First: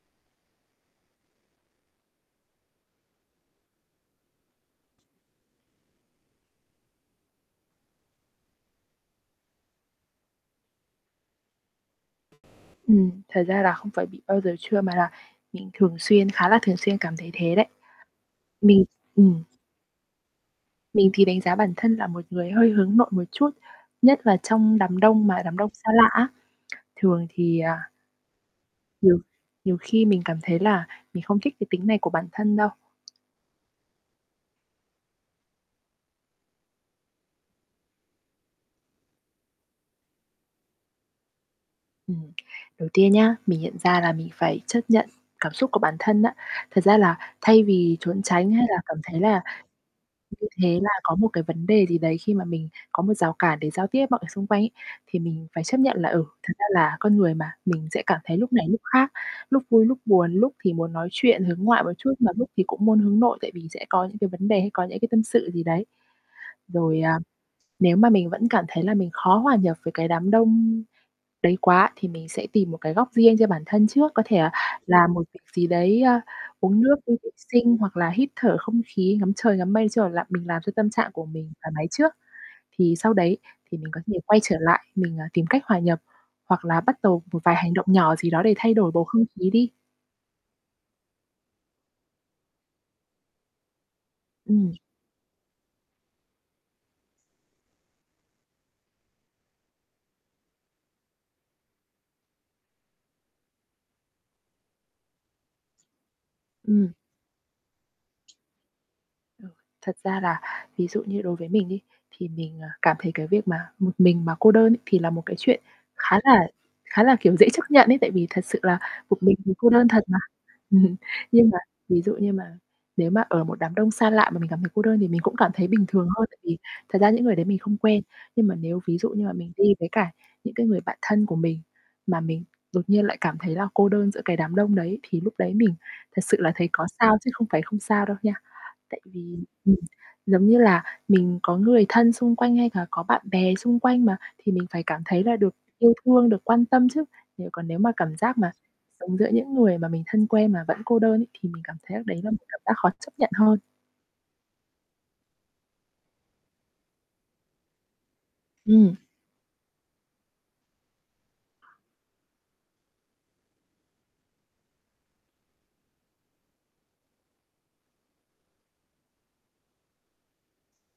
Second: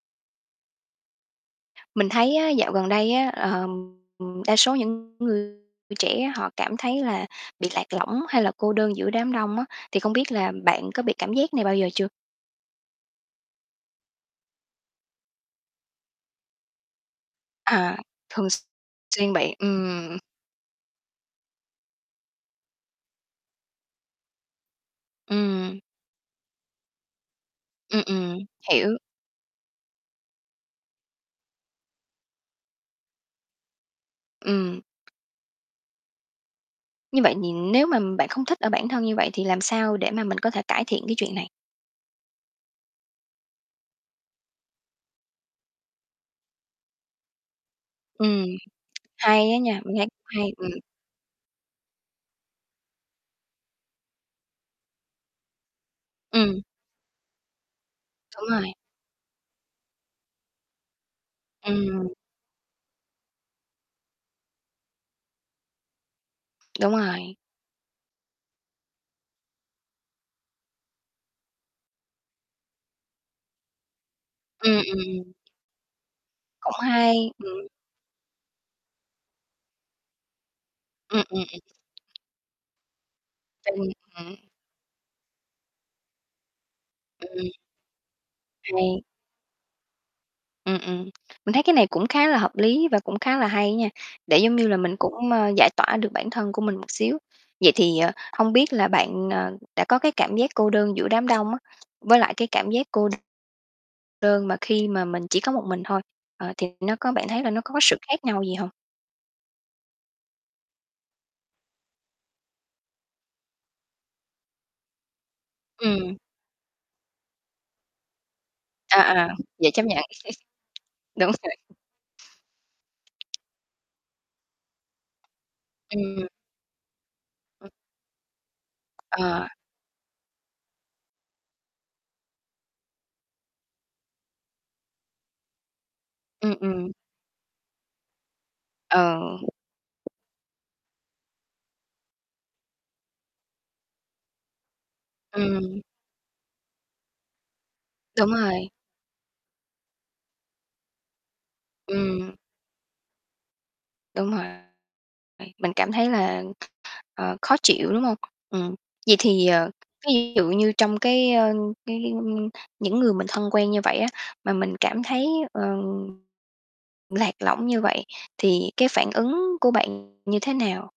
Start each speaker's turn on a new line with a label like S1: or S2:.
S1: Mình thấy á, dạo gần đây á, ờm, đa số những người trẻ họ cảm thấy là bị lạc lõng hay là cô đơn giữa đám đông á, thì không biết là bạn có bị cảm giác này bao giờ chưa?
S2: Ừm, thật ra là không phải bị bao giờ chưa mà là mình thường xuyên khá là thường xuyên cảm thấy thế đấy.
S1: À, thường x
S2: Mình
S1: xuyên
S2: ừm.
S1: bị, ừm.
S2: Mình thì đánh giá bản thân là một người hơi hướng nội một chút, nhất là trong đám đông mà đám đông
S1: Ừm.
S2: xa lạ á. Thường thì, à
S1: Ừm, ừm, hiểu.
S2: Nhiều nhiều khi mình cảm thấy là mình không thích cái tính này của bản thân đâu.
S1: Ừm. Như vậy thì nếu mà bạn không thích ở bản thân như vậy thì làm sao để mà mình có thể cải thiện cái chuyện này?
S2: Ừm. Đầu tiên nhá, mình nhận ra là mình phải chấp nhận cảm xúc của bản thân á. Thật ra là thay vì trốn
S1: Ừm,
S2: tránh hay là cảm thấy là
S1: hay á nha, mình thấy
S2: như
S1: hay, ừm.
S2: thế là có một cái vấn đề gì đấy khi mà mình có một rào cản để giao tiếp với mọi xung quanh ấy, thì mình phải chấp nhận là, ừ, thật
S1: Ừm.
S2: ra là con người mà, mình sẽ cảm thấy
S1: Đúng
S2: lúc này
S1: rồi.
S2: lúc khác, lúc vui lúc buồn, lúc thì muốn nói chuyện hướng ngoại một
S1: Ừm.
S2: chút, mà lúc thì cũng muốn hướng nội tại vì sẽ có những cái vấn đề, hay có những cái tâm sự gì đấy.
S1: Đúng
S2: Rồi, à,
S1: rồi.
S2: nếu mà mình vẫn cảm thấy là mình khó hòa nhập với cái đám đông đấy quá, thì mình sẽ tìm một cái góc riêng cho bản thân trước, có thể là
S1: Ừm, ừm,
S2: làm một
S1: ừm.
S2: việc gì đấy, a,
S1: Cũng
S2: uống nước,
S1: hay,
S2: đi vệ
S1: ừm.
S2: sinh hoặc là hít thở không khí, ngắm trời, ngắm mây, nói chung là, mình làm cho tâm trạng
S1: Ừm,
S2: của
S1: ừm,
S2: mình
S1: ừm.
S2: thoải mái trước. Thì sau đấy thì
S1: Ừm
S2: mình có thể
S1: hửm.
S2: quay trở lại mình, ờ, tìm cách hòa nhập hoặc là bắt đầu một
S1: Ừm.
S2: vài hành động nhỏ gì đó để thay đổi bầu
S1: Hay.
S2: không khí đi.
S1: Ừm, ừm, mình thấy cái này cũng khá là hợp lý và cũng khá là hay nha, để giống như
S2: Ừm.
S1: là mình cũng, ơ, giải tỏa được bản thân của mình một xíu. Vậy thì, ờ, hông biết là bạn, ờ, đã có cái cảm giác cô đơn giữa đám đông á, với lại cái cảm giác cô đơn mà khi mà mình chỉ có một mình thôi, ờ, thì
S2: Ừm.
S1: nó có bạn thấy là nó có sự khác nhau gì hông?
S2: Ờ, thật ra là ví dụ như đối với mình đi, thì mình, à, cảm thấy cái việc mà một mình mà cô đơn ấy thì là một cái chuyện
S1: Ừm.
S2: khá là khá là, kiểu, dễ chấp nhận ấy, tại vì thật sự là
S1: À,
S2: một
S1: à,
S2: mình thì cô
S1: vậy chấp
S2: đơn thật
S1: nhận.
S2: mà.
S1: Đúng
S2: Nhưng
S1: rồi.
S2: mà ví dụ như mà nếu mà ở một đám đông xa lạ, mà mình cảm thấy cô đơn thì mình cũng cảm thấy bình thường hơn,
S1: Ừm.
S2: tại vì thật ra những người đấy mình không quen. Nhưng mà nếu ví dụ như là
S1: Ờ.
S2: mình đi với cả những cái người bạn thân của mình, mà mình đột nhiên lại cảm thấy là cô đơn giữa cái đám đông đấy thì lúc đấy mình thật sự là
S1: Ừm,
S2: thấy có
S1: ừm.
S2: sao, chứ không phải không sao đâu nha. Tại vì,
S1: Ờ.
S2: ừm, giống như là mình có người thân xung quanh hay là có bạn bè xung quanh mà thì mình phải cảm thấy là được
S1: Ừm.
S2: yêu thương, được quan tâm chứ. Nếu còn nếu mà cảm
S1: Đúng
S2: giác mà
S1: rồi.
S2: sống giữa những người mà mình thân quen mà vẫn cô đơn ấy, thì mình cảm thấy đấy là
S1: Ừm.
S2: một cảm giác khó chấp nhận hơn.
S1: Đúng rồi, vậy bạn cảm thấy là, ờ, khó chịu, đúng hông? Ừm,
S2: Ừm.
S1: vậy thì, ờ, ví dụ như trong cái, ơ, cái cái những người mình thân quen như vậy á, mà mình cảm thấy, ờ lạc lõng như vậy, thì cái phản ứng của bạn như thế nào?